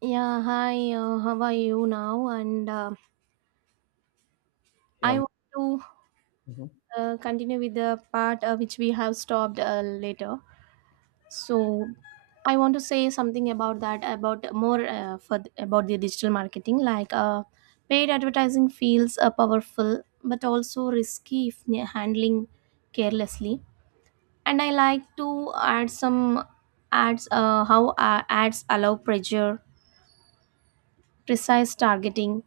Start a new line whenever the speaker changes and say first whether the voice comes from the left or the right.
right: Yeah, hi, how are you now? And
left: Yeah.
right: I want to
left: Mhm.
right: continue with the part which we have stopped later. So I want to say something about that, about more for about the digital marketing. Paid advertising feels powerful, but also risky if handling carelessly. And I like to add some ads. How Ads allow pressure, precise targeting.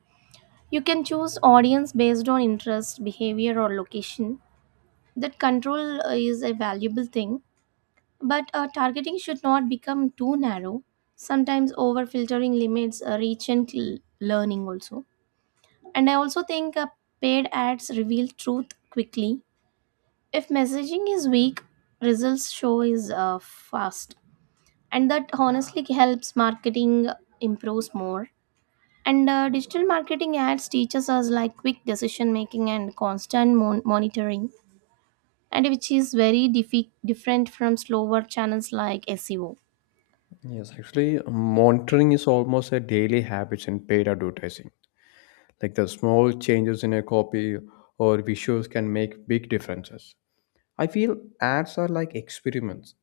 right: You can choose audience based on interest, behavior, or location. That control is a valuable thing, but targeting should not become too narrow. Sometimes over filtering limits reach and learning also. And I also think paid ads reveal truth quickly. If messaging is weak, results show is fast, and that honestly helps marketing improves more. And digital marketing ads teaches us like quick decision making and constant monitoring, and which is very different from slower channels like SEO.
left: Yes, actually, monitoring is almost a daily habit in paid advertising. Like the small changes in a copy or visuals can make big differences. I feel ads are like experiments.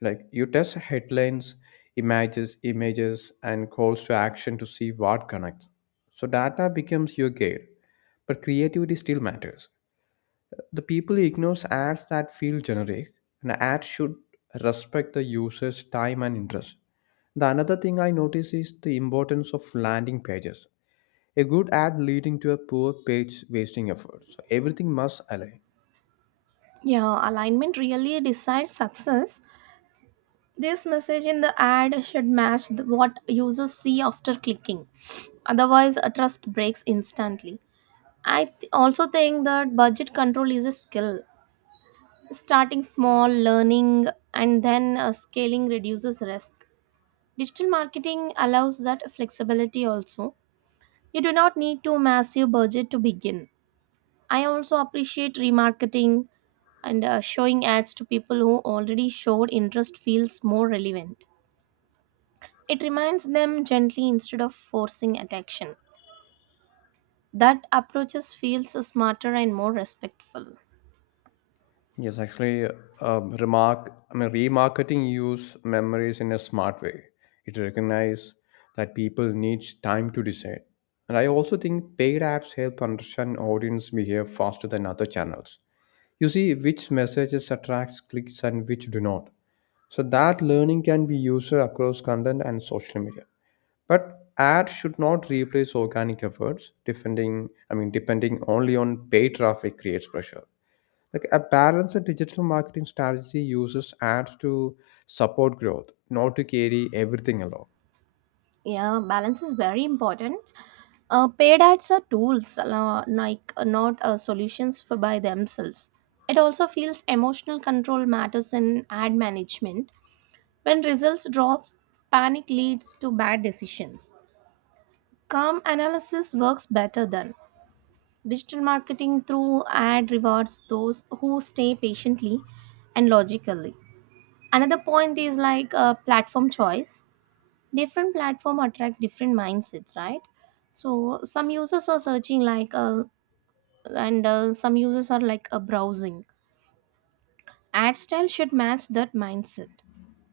left: Like you test headlines, images, and calls to action to see what connects. So data becomes your guide, but creativity still matters. The people ignores ads that feel generic, and ads should respect the user's time and interest. The another thing I notice is the importance of landing pages. A good ad leading to a poor page wasting effort. So everything must align.
right: Yeah, alignment really decides success. This message in the ad should match the, what users see after clicking. Otherwise, a trust breaks instantly. I also think that budget control is a skill. Starting small, learning, and then scaling reduces risk. Digital marketing allows that flexibility also. You do not need to massive budget to begin. I also appreciate remarketing and showing ads to people who already showed interest feels more relevant. It reminds them gently instead of forcing attention. That approaches feels smarter and more respectful.
left: Yes, actually, remarketing use memories in a smart way. It recognizes that people need time to decide. And I also think paid apps help understand audience behavior faster than other channels. You see which messages attracts clicks and which do not, so that learning can be used across content and social media. But ads should not replace organic efforts defending I mean depending only on paid traffic creates pressure. Like a balanced digital marketing strategy uses ads to support growth, not to carry everything along.
right: Yeah, balance is very important. Paid ads are tools, like not solutions for by themselves. It also feels emotional control matters in ad management. When results drops, panic leads to bad decisions. Calm analysis works better than digital marketing through ad rewards those who stay patiently and logically. Another point is like platform choice. Different platform attract different mindsets, right? So some users are searching like a and some users are like a browsing ad style should match that mindset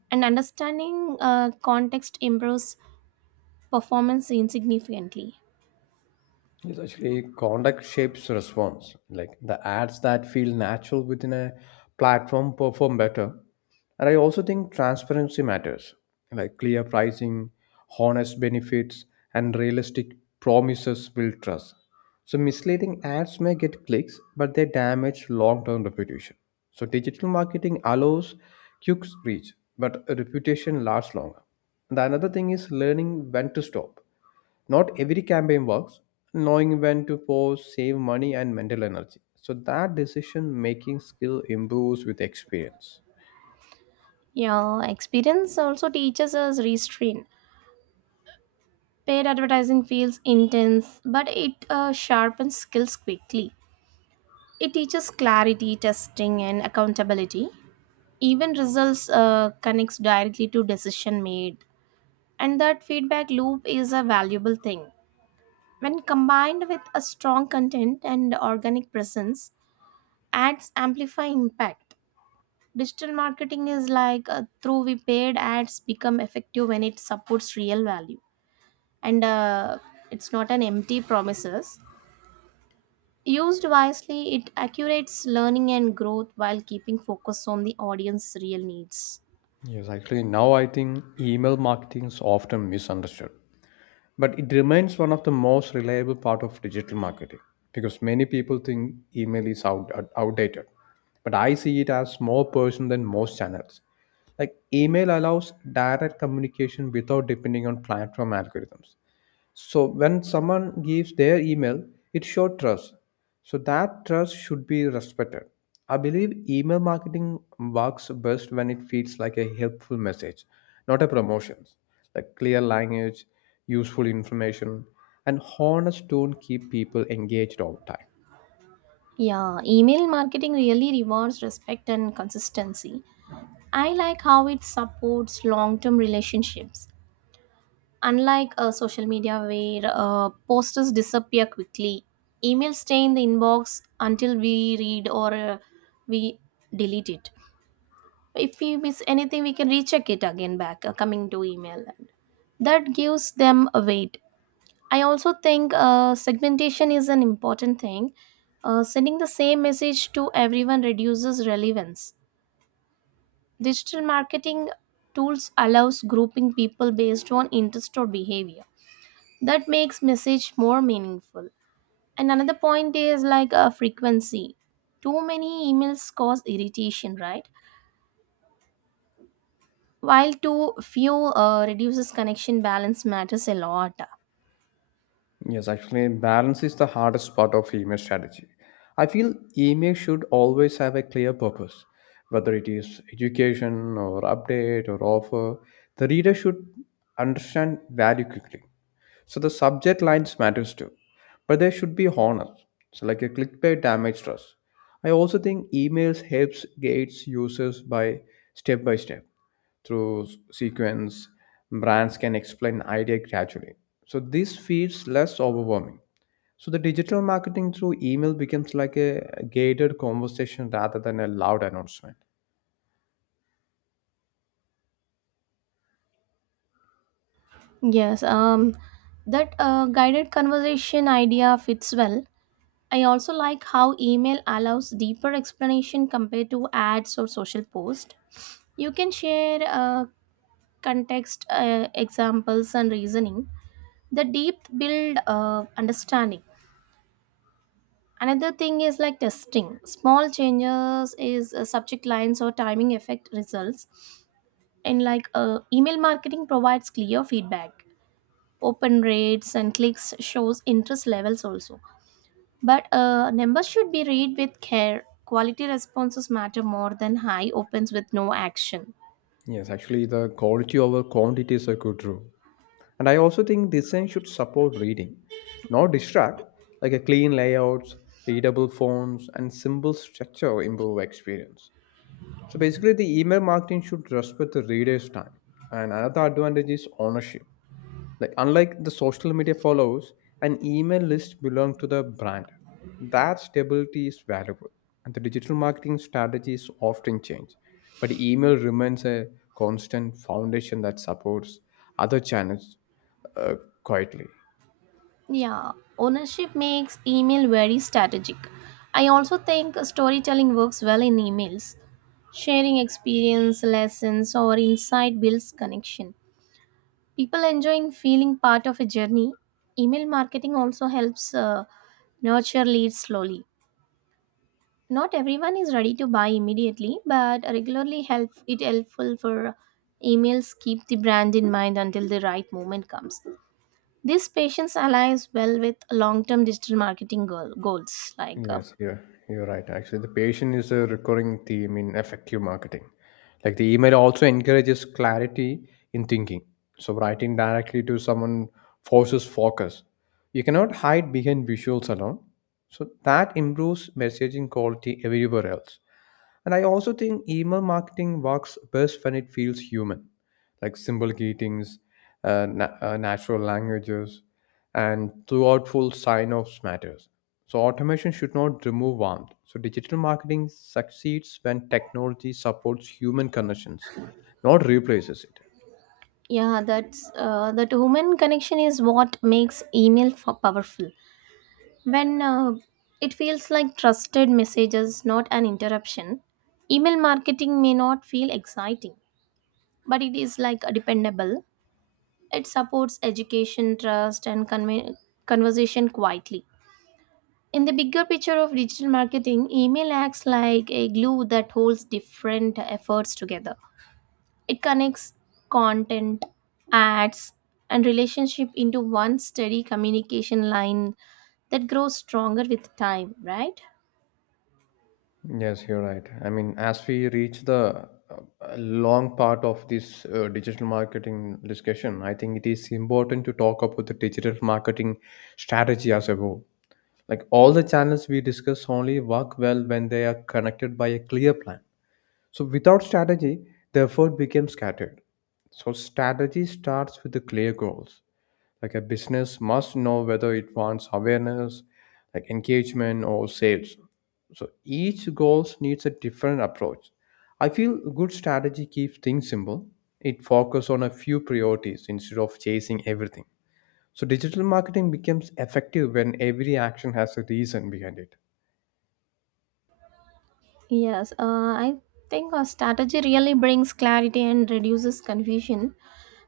right: and understanding context improves performance significantly.
left: Yes, actually, conduct shapes response. Like the ads that feel natural within a platform perform better. And I also think transparency matters, like clear pricing, honest benefits, and realistic promises build trust. So misleading ads may get clicks, but they damage long term reputation. So digital marketing allows quick reach, but a reputation lasts longer. The another thing is learning when to stop. Not every campaign works. Knowing when to pause save money and mental energy. So that decision making skill improves with experience.
right: Yeah, experience also teaches us restraint. Paid advertising feels intense but it sharpens skills quickly. It teaches clarity testing and accountability. Even results connects directly to decision made, and that feedback loop is a valuable thing. When combined with a strong content and organic presence, ads amplify impact. Digital marketing is like through we paid ads become effective when it supports real value, and it's not an empty promises. Used wisely, it accurates learning and growth while keeping focus on the audience real needs.
left: Yes, actually, now I think email marketing is often misunderstood, but it remains one of the most reliable part of digital marketing because many people think email is outdated, but I see it as more personal than most channels. Like email allows direct communication without depending on platform algorithms. So when someone gives their email, it shows trust. So that trust should be respected. I believe email marketing works best when it feels like a helpful message, not a promotion. Like clear language, useful information, and honest tone keep people engaged over time.
right: Yeah, email marketing really rewards respect and consistency. I like how it supports long-term relationships. Unlike social media where posters disappear quickly, emails stay in the inbox until we read or we delete it. If we miss anything, we can recheck it again back coming to email. That gives them a weight. I also think segmentation is an important thing. Sending the same message to everyone reduces relevance. Digital marketing tools allows grouping people based on interest or behavior. That makes message more meaningful. And another point is like a frequency. Too many emails cause irritation, right? While too few reduces connection. Balance matters a lot.
left: Yes, actually, balance is the hardest part of email strategy. I feel email should always have a clear purpose, whether it is education or update or offer. The reader should understand value quickly. So the subject lines matters too, but they should be honest. So like a clickbait damage trust. I also think emails helps gates users by step through sequence. Brands can explain idea gradually. So this feels less overwhelming. So the digital marketing through email becomes like a gated conversation rather than a loud announcement.
right: Yes. That guided conversation idea fits well. I also like how email allows deeper explanation compared to ads or social post. You can share context, examples and reasoning. The depth build understanding. Another thing is like testing small changes is subject lines or timing affect results. And like email marketing provides clear feedback. Open rates and clicks shows interest levels also, but numbers should be read with care. Quality responses matter more than high opens with no action.
left: Yes, actually the quality over quantity is a good rule. And I also think design should support reading, not distract, like a clean layouts, readable fonts, and simple structure improve experience. So basically the email marketing should respect the reader's time. And another advantage is ownership. Like unlike the social media follows, an email list belongs to the brand. That stability is valuable, and the digital marketing strategies often change, but email remains a constant foundation that supports other channels uh, quietly.
right: Yeah, ownership makes email very strategic. I also think storytelling works well in emails. Sharing experience, lessons, or insight builds connection. People enjoy feeling part of a journey. Email marketing also helps nurture leads slowly. Not everyone is ready to buy immediately, but regularly help it helpful for emails keep the brand in mind until the right moment comes. This patience aligns well with long-term digital marketing goals. Like,
left: Yes, you're right. Actually, the patient is a recurring theme in effective marketing. Like the email also encourages clarity in thinking. So writing directly to someone forces focus. You cannot hide behind visuals alone. So that improves messaging quality everywhere else. And I also think email marketing works best when it feels human, like symbolic greetings, natural languages, and thoughtful sign-offs matters. So automation should not remove warmth. So digital marketing succeeds when technology supports human connections, not replaces it.
right: yeah, that's that human connection is what makes email powerful. When it feels like trusted messages, not an interruption. Email marketing may not feel exciting, but it is like a dependable. It supports education, trust, and conversation quietly. In the bigger picture of digital marketing, email acts like a glue that holds different efforts together. It connects content, ads, and relationship into one steady communication line that grows stronger with time, right?
left: Yes, you're right. I mean, as we reach the long part of this digital marketing discussion, I think it is important to talk about the digital marketing strategy as a whole. Like all the channels we discuss only work well when they are connected by a clear plan. So without strategy, the effort becomes scattered. So strategy starts with the clear goals. Like a business must know whether it wants awareness, like engagement or sales. So each goal needs a different approach. I feel good strategy keeps things simple. It focuses on a few priorities instead of chasing everything. So digital marketing becomes effective when every action has a reason behind it.
right: Yes, I think a strategy really brings clarity and reduces confusion.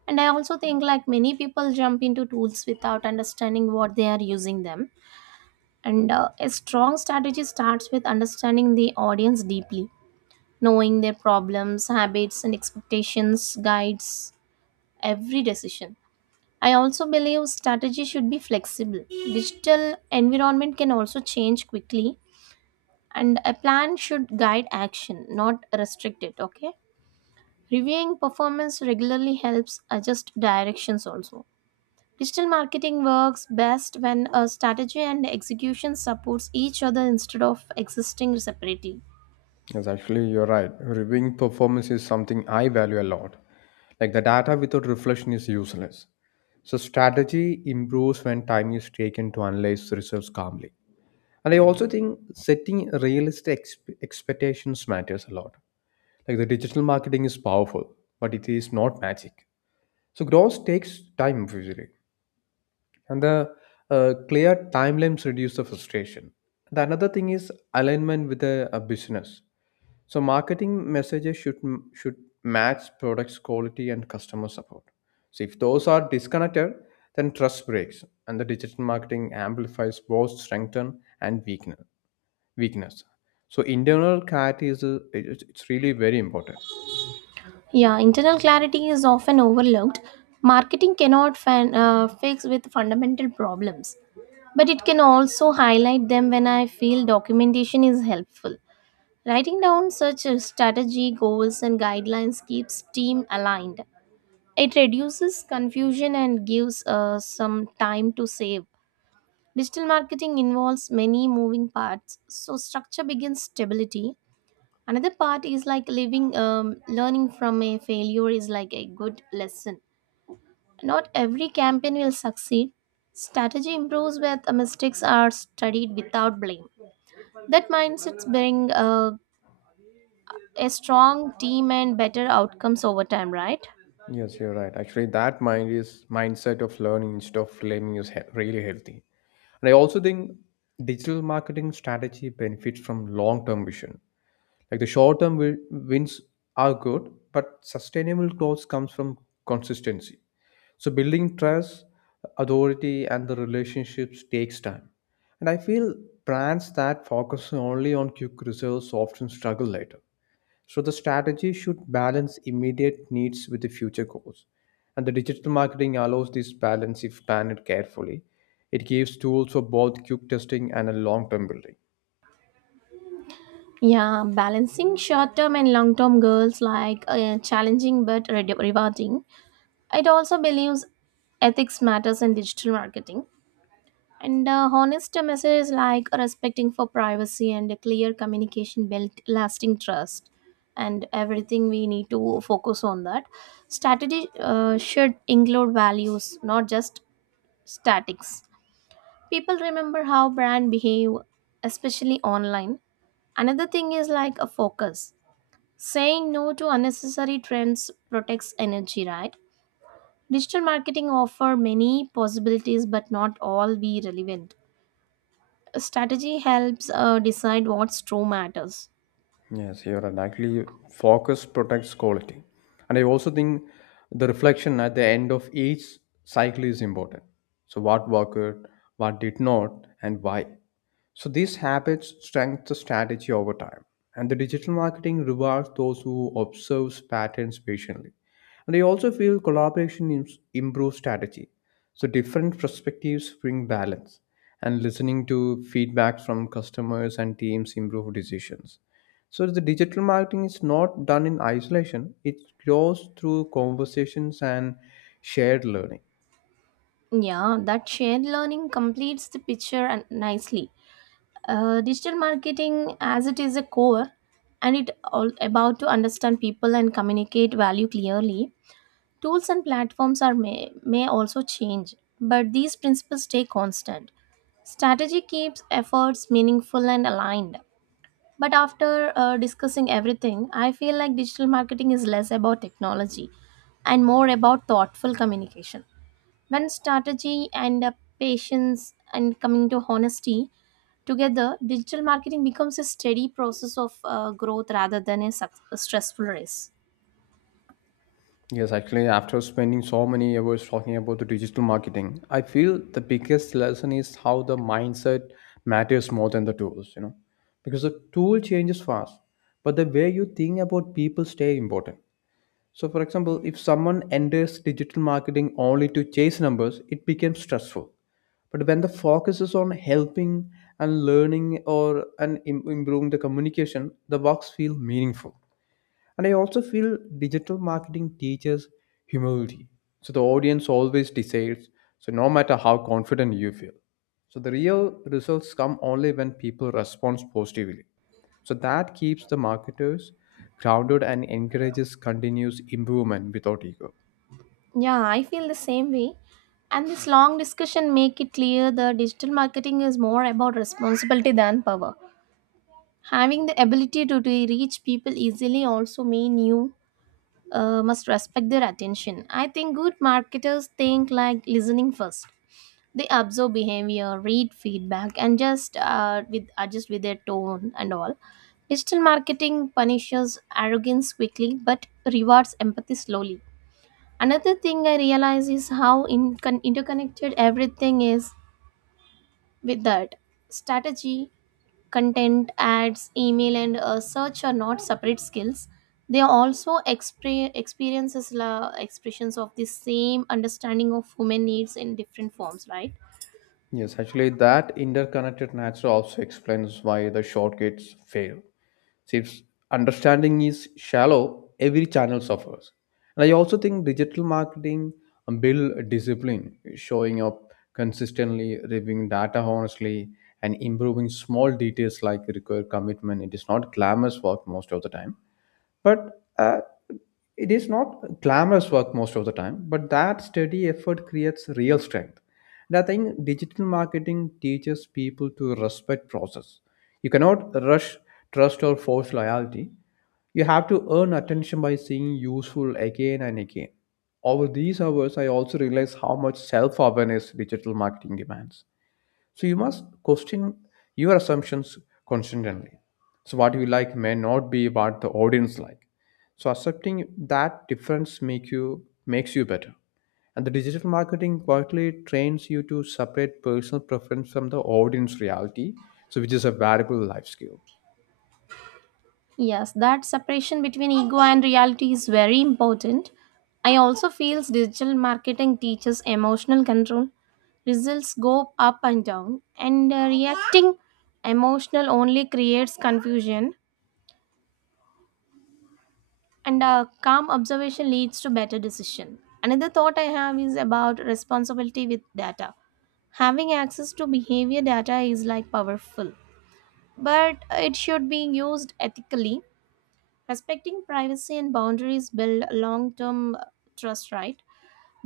right: And I also think like many people jump into tools without understanding what they are using them. And a strong strategy starts with understanding the audience deeply, knowing their problems, habits, and expectations guides every decision. I also believe strategy should be flexible. Digital environment can also change quickly, and a plan should guide action, not restrict it, okay? Reviewing performance regularly helps adjust directions also. Digital marketing works best when a strategy and execution supports each other instead of existing separately.
left: Yes, actually, you're right. Reviewing performance is something I value a lot. Like the data without reflection is useless. So strategy improves when time is taken to analyze the results calmly. And I also think setting realistic expectations matters a lot. Like the digital marketing is powerful, but it is not magic. So growth takes time usually. And the clear timelines reduce the frustration. The another thing is alignment with a business. So marketing messages should match product's quality and customer support. So if those are disconnected, then trust breaks, and the digital marketing amplifies both strength and weakness. Weakness. So internal clarity is a, it- it's really very important.
right: Yeah, internal clarity is often overlooked. Marketing cannot fix with fundamental problems, but it can also highlight them. When I feel documentation is helpful, writing down such a strategy, goals, and guidelines keeps team aligned. It reduces confusion and gives some time to save. Digital marketing involves many moving parts, so structure begins stability. Another part is like learning from a failure is like a good lesson. Not every campaign will succeed. Strategy improves when mistakes are studied without blame. That mindsets bring a strong team and better outcomes over time, right?
left: Yes, you're right. Actually, that mindset of learning instead of blaming is really healthy. And I also think digital marketing strategy benefits from long-term vision. Like the short-term wins are good, but sustainable growth comes from consistency. So building trust, authority, and the relationships takes time. And I feel brands that focus only on quick results often struggle later. So the strategy should balance immediate needs with the future goals. And the digital marketing allows this balance if planned carefully. It gives tools for both quick testing and a long term building.
right: Yeah, balancing short term and long term goals like challenging but rewarding. It also believes ethics matters in digital marketing. And honest messages like respecting for privacy and a clear communication build lasting trust. And everything we need to focus on that. Strategy should include values, not just statics. People remember how brand behave, especially online. Another thing is like a focus. Saying no to unnecessary trends protects energy, right? Digital marketing offer many possibilities, but not all be relevant. Strategy helps decide what's true matters.
left: Yes, you're right. Actually, focus protects quality. And I also think the reflection at the end of each cycle is important. So, what worked, what did not, and why. So these habits strengthen the strategy over time. And the digital marketing rewards those who observe patterns patiently. And I also feel collaboration improves strategy. So different perspectives bring balance. And listening to feedback from customers and teams improve decisions. So the digital marketing is not done in isolation. It grows through conversations and shared learning.
right: Yeah, that shared learning completes the picture and nicely. Digital marketing, as it is a core, and it all about to understand people and communicate value clearly. Tools and platforms are may also change, but these principles stay constant. Strategy keeps efforts meaningful and aligned. But after discussing everything, I feel like digital marketing is less about technology and more about thoughtful communication. When strategy and patience and coming to honesty together, digital marketing becomes a steady process of growth rather than a, a stressful race.
left: Yes, actually, after spending so many hours talking about the digital marketing, I feel the biggest lesson is how the mindset matters more than the tools, you know, because the tool changes fast, but the way you think about people stay important. So, for example, if someone enters digital marketing only to chase numbers, it becomes stressful. But when the focus is on helping and learning or and im- improving the communication, the works feel meaningful. And I also feel digital marketing teaches humility. So the audience always decides, so no matter how confident you feel. So the real results come only when people respond positively. So that keeps the marketers grounded and encourages continuous improvement without ego.
right: Yeah, I feel the same way. And this long discussion make it clear that digital marketing is more about responsibility than power. Having the ability to reach people easily also mean you must respect their attention. I think good marketers think like listening first. They observe behavior, read feedback, and just with adjust with their tone and all. Digital marketing punishes arrogance quickly but rewards empathy slowly. Another thing I realize is how interconnected everything is. With that strategy, content, ads, email and search are not separate skills. They are also experiences, expressions of the same understanding of human needs in different forms, right?
left: Yes, actually, that interconnected nature also explains why the shortcuts fail. See, if understanding is shallow, every channel suffers. And I also think digital marketing build discipline, showing up consistently, reviewing data honestly, and improving small details like require commitment. It is not glamorous work most of the time, but it is not glamorous work most of the time, but that steady effort creates real strength. And I think digital marketing teaches people to respect process. You cannot rush trust or force loyalty. You have to earn attention by seeing useful again and again. Over these hours, I also realize how much self awareness digital marketing demands. So you must question your assumptions constantly. So what you like may not be what the audience like. So accepting that difference makes you better. And the digital marketing quietly trains you to separate personal preference from the audience reality, so which is a valuable life skill.
right: Yes, that separation between ego and reality is very important. I also feel digital marketing teaches emotional control. Results go up and down, and reacting emotional only creates confusion. And calm observation leads to better decision. Another thought I have is about responsibility with data. Having access to behavior data is like powerful, but it should be used ethically. Respecting privacy and boundaries build long term trust, right?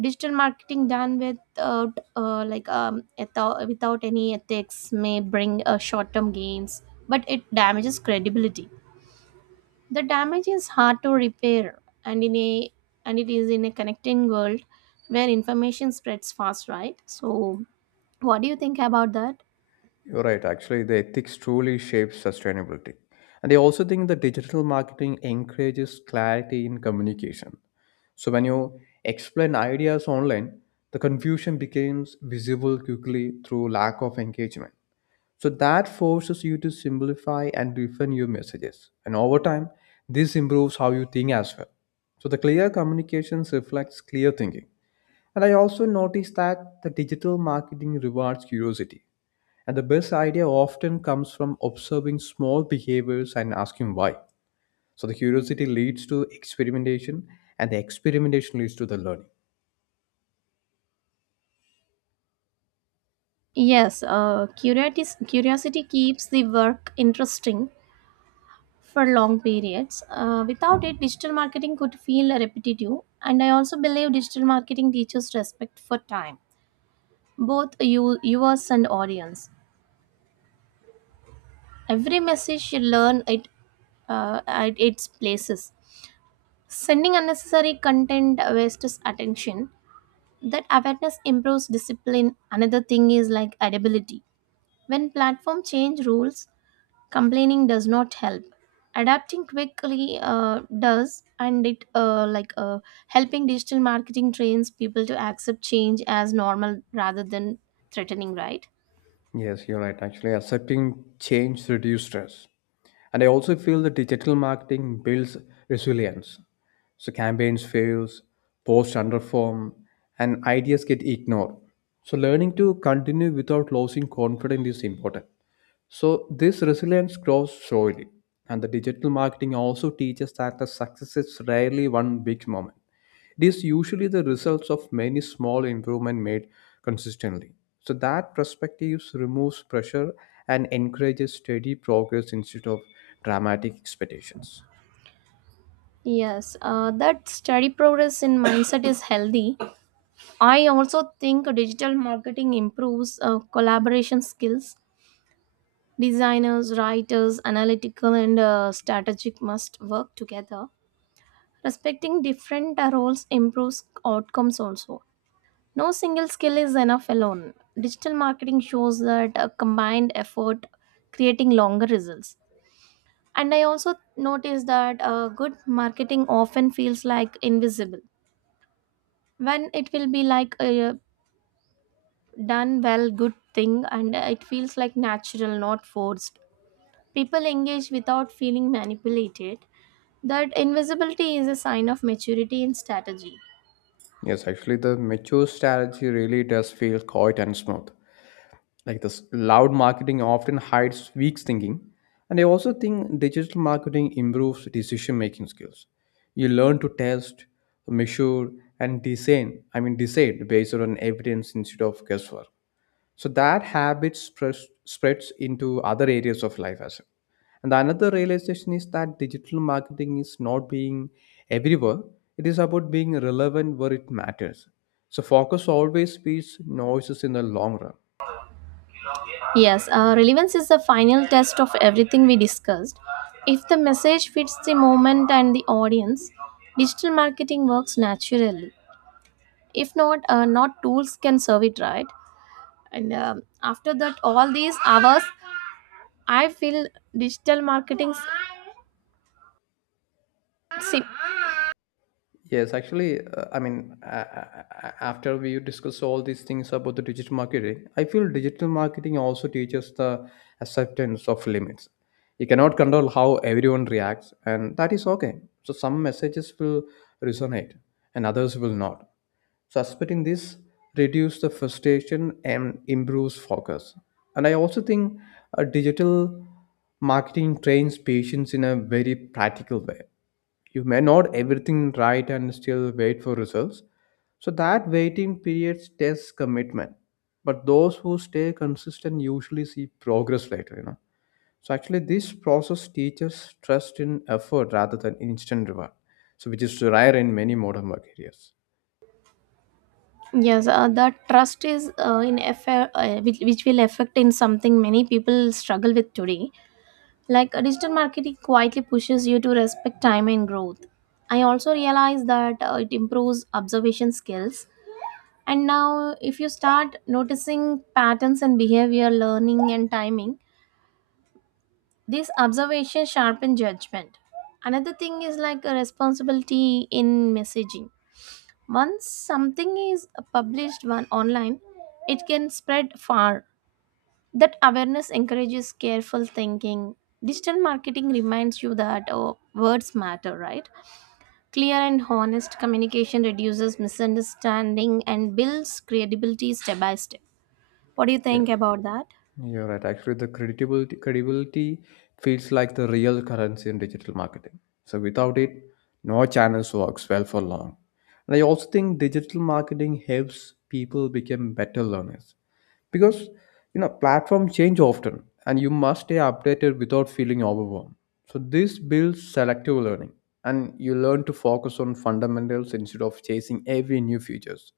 right: Digital marketing done without without, without any ethics may bring short term gains, but it damages credibility. The damage is hard to repair, and in a and it is in a connecting world where information spreads fast, right? So, what do you think about that?
left: You're right. Actually, the ethics truly shapes sustainability. And I also think the digital marketing encourages clarity in communication. So when you explain ideas online, the confusion becomes visible quickly through lack of engagement. So that forces you to simplify and refine your messages. And over time, this improves how you think as well. So the clear communications reflects clear thinking. And I also noticed that the digital marketing rewards curiosity. And the best idea often comes from observing small behaviors and asking why. So the curiosity leads to experimentation and the experimentation leads to the learning.
right: Yes, curiosity keeps the work interesting for long periods. Without it, digital marketing could feel repetitive. And I also believe digital marketing teaches respect for time, both you, viewers and audience. Every message should learn it at its places. Sending unnecessary content wastes attention. That awareness improves discipline. Another thing is like adaptability. When platform change rules, complaining does not help. Adapting quickly does, and it helping digital marketing trains people to accept change as normal rather than threatening, right?
left: Yes, you're right. Actually, accepting change reduces stress. And I also feel that digital marketing builds resilience. So campaigns fails, posts underperform, and ideas get ignored. So learning to continue without losing confidence is important. So this resilience grows slowly. And the digital marketing also teaches that the success is rarely one big moment. It is usually the results of many small improvement made consistently. So that perspective removes pressure and encourages steady progress instead of dramatic expectations.
right: Yes, that steady progress in mindset is healthy. I also think digital marketing improves collaboration skills. Designers, writers, analytical and strategic must work together. Respecting different roles improves outcomes also. No single skill is enough alone. Digital marketing shows that a combined effort creating longer results. And I also noticed that good marketing often feels like invisible. When it will be like a done well good thing, and it feels like natural, not forced. People engage without feeling manipulated. That invisibility is a sign of maturity in strategy.
left: Yes, actually, the mature strategy really does feel quiet and smooth. Like this loud marketing often hides weak thinking. And I also think digital marketing improves decision making skills. You learn to test, measure, and design. I mean, decide based on evidence instead of guesswork, so that habit spreads into other areas of life as well. And the another realization is that digital marketing is not being everywhere, it is about being relevant where it matters. So focus always beats noises in the long run.
right: Yes, relevance is the final test of everything we discussed. If the message fits the moment and the audience, digital marketing works naturally. If not, not tools can serve it right. And after that, all these hours, I feel digital marketing. See,
left: Yes, actually, after we discuss all these things about the digital marketing, I feel digital marketing also teaches the acceptance of limits. You cannot control how everyone reacts, and that is okay. So some messages will resonate, and others will not. So accepting this reduces the frustration and improves focus. And I also think digital marketing trains patients in a very practical way. You may not everything right and still wait for results, so that waiting period tests commitment, but those who stay consistent usually see progress later, so actually this process teaches trust in effort rather than instant reward, so which is rare in many modern work areas.
right: yes, the trust is in affair, which will affect in something many people struggle with today. Like digital marketing quietly pushes you to respect time and growth. I also realize that it improves observation skills. And now, if you start noticing patterns in behavior, learning, and timing, this observation sharpen judgment. Another thing is like a responsibility in messaging. Once something is published one online, it can spread far. That awareness encourages careful thinking. Digital marketing reminds you that oh, words matter, right? Clear and honest communication reduces misunderstanding and builds credibility step by step. What do you think about that?
left: You're right. Actually, the credibility feels like the real currency in digital marketing. So without it, no channels works well for long. And I also think digital marketing helps people become better learners, because platforms change often, and you must stay updated without feeling overwhelmed. So this builds selective learning, and you learn to focus on fundamentals instead of chasing every new features.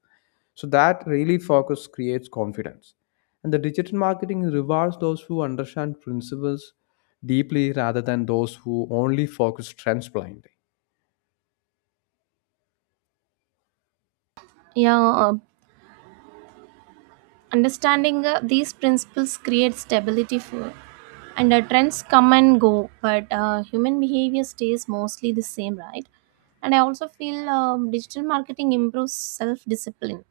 left: So that really focus creates confidence. And the digital marketing rewards those who understand principles deeply rather than those who only focus trends blindly.
right: Yeah, understanding these principles creates stability for, and trends come and go, but human behavior stays mostly the same, right? And I also feel digital marketing improves self discipline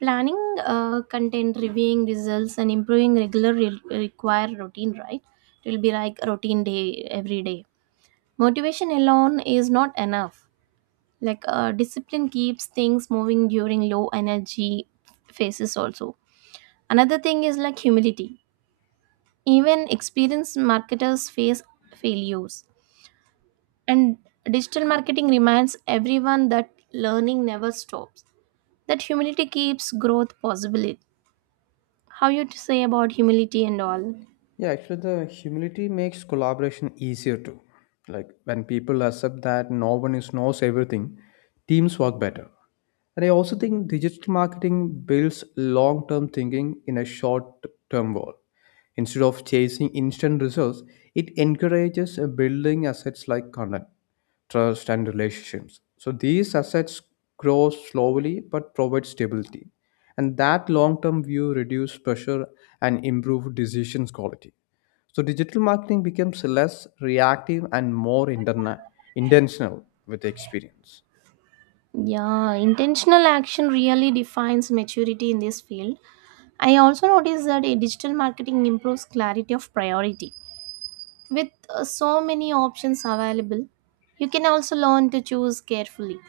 right: planning content reviewing results and improving regular require routine, right? It will be like a routine day every day. Motivation alone is not enough. Like discipline keeps things moving during low energy phases also. Another thing is like humility. Even experienced marketers face failures, and digital marketing reminds everyone that learning never stops. That humility keeps growth possible. How you to say about humility and all?
left: Yeah, actually, the humility makes collaboration easier too. Like when people accept that no one is knows everything, teams work better. And I also think digital marketing builds long term thinking in a short term goal. Instead of chasing instant results, it encourages building assets like content, trust, and relationships. So these assets grow slowly but provide stability. And that long term view reduces pressure and improves decisions quality. So digital marketing becomes less reactive and more intentional with the experience.
right: Yeah, intentional action really defines maturity in this field. I also noticed that a digital marketing improves clarity of priority. With so many options available, you can also learn to choose carefully.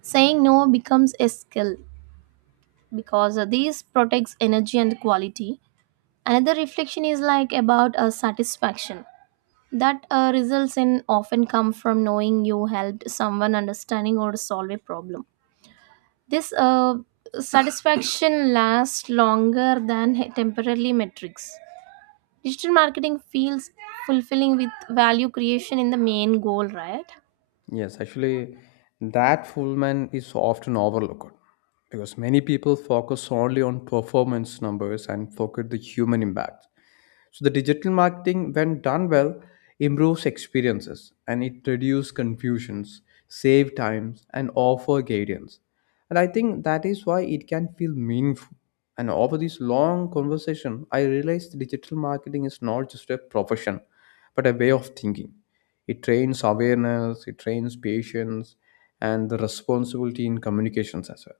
right: Saying no becomes a skill, because this protects energy and quality. Another reflection is like about a satisfaction that results in often come from knowing you helped someone understanding or solve a problem. This satisfaction lasts longer than temporarily metrics. Digital marketing feels fulfilling with value creation in the main goal, right?
left: Yes, actually, that Fullman is often overlooked because many people focus only on performance numbers and forget the human impact. So the digital marketing, when done well, improves experiences, and it reduces confusions, save times, and offer guidance. And I think that is why it can feel meaningful. And over this long conversation, I realized digital marketing is not just a profession, but a way of thinking. It trains awareness, it trains patience, and the responsibility in communications as well.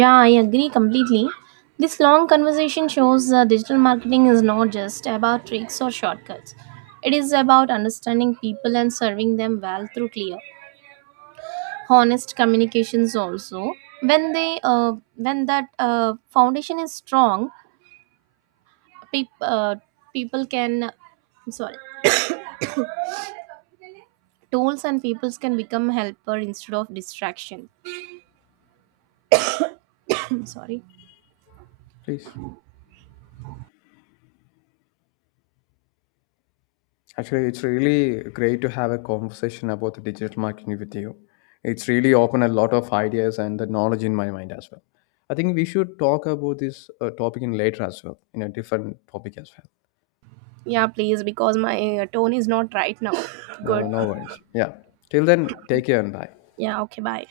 right: Yeah, I agree completely. This long conversation shows digital marketing is not just about tricks or shortcuts. It is about understanding people and serving them well through clear honest communications also. When they when that foundation is strong, peop- uh, people can, I'm sorry, tools and peoples can become helper instead of distraction. I'm sorry.
left: Please. Actually, it's really great to have a conversation about the digital marketing with you. It's really opened a lot of ideas and the knowledge in my mind as well. I think we should talk about this topic in later as well, in a different topic as well.
right: Yeah, please, because my tone is not right now.
left: No,
right: Good.
left: no, no worries. Yeah. Till then, take care and bye.
right: Yeah, okay, bye.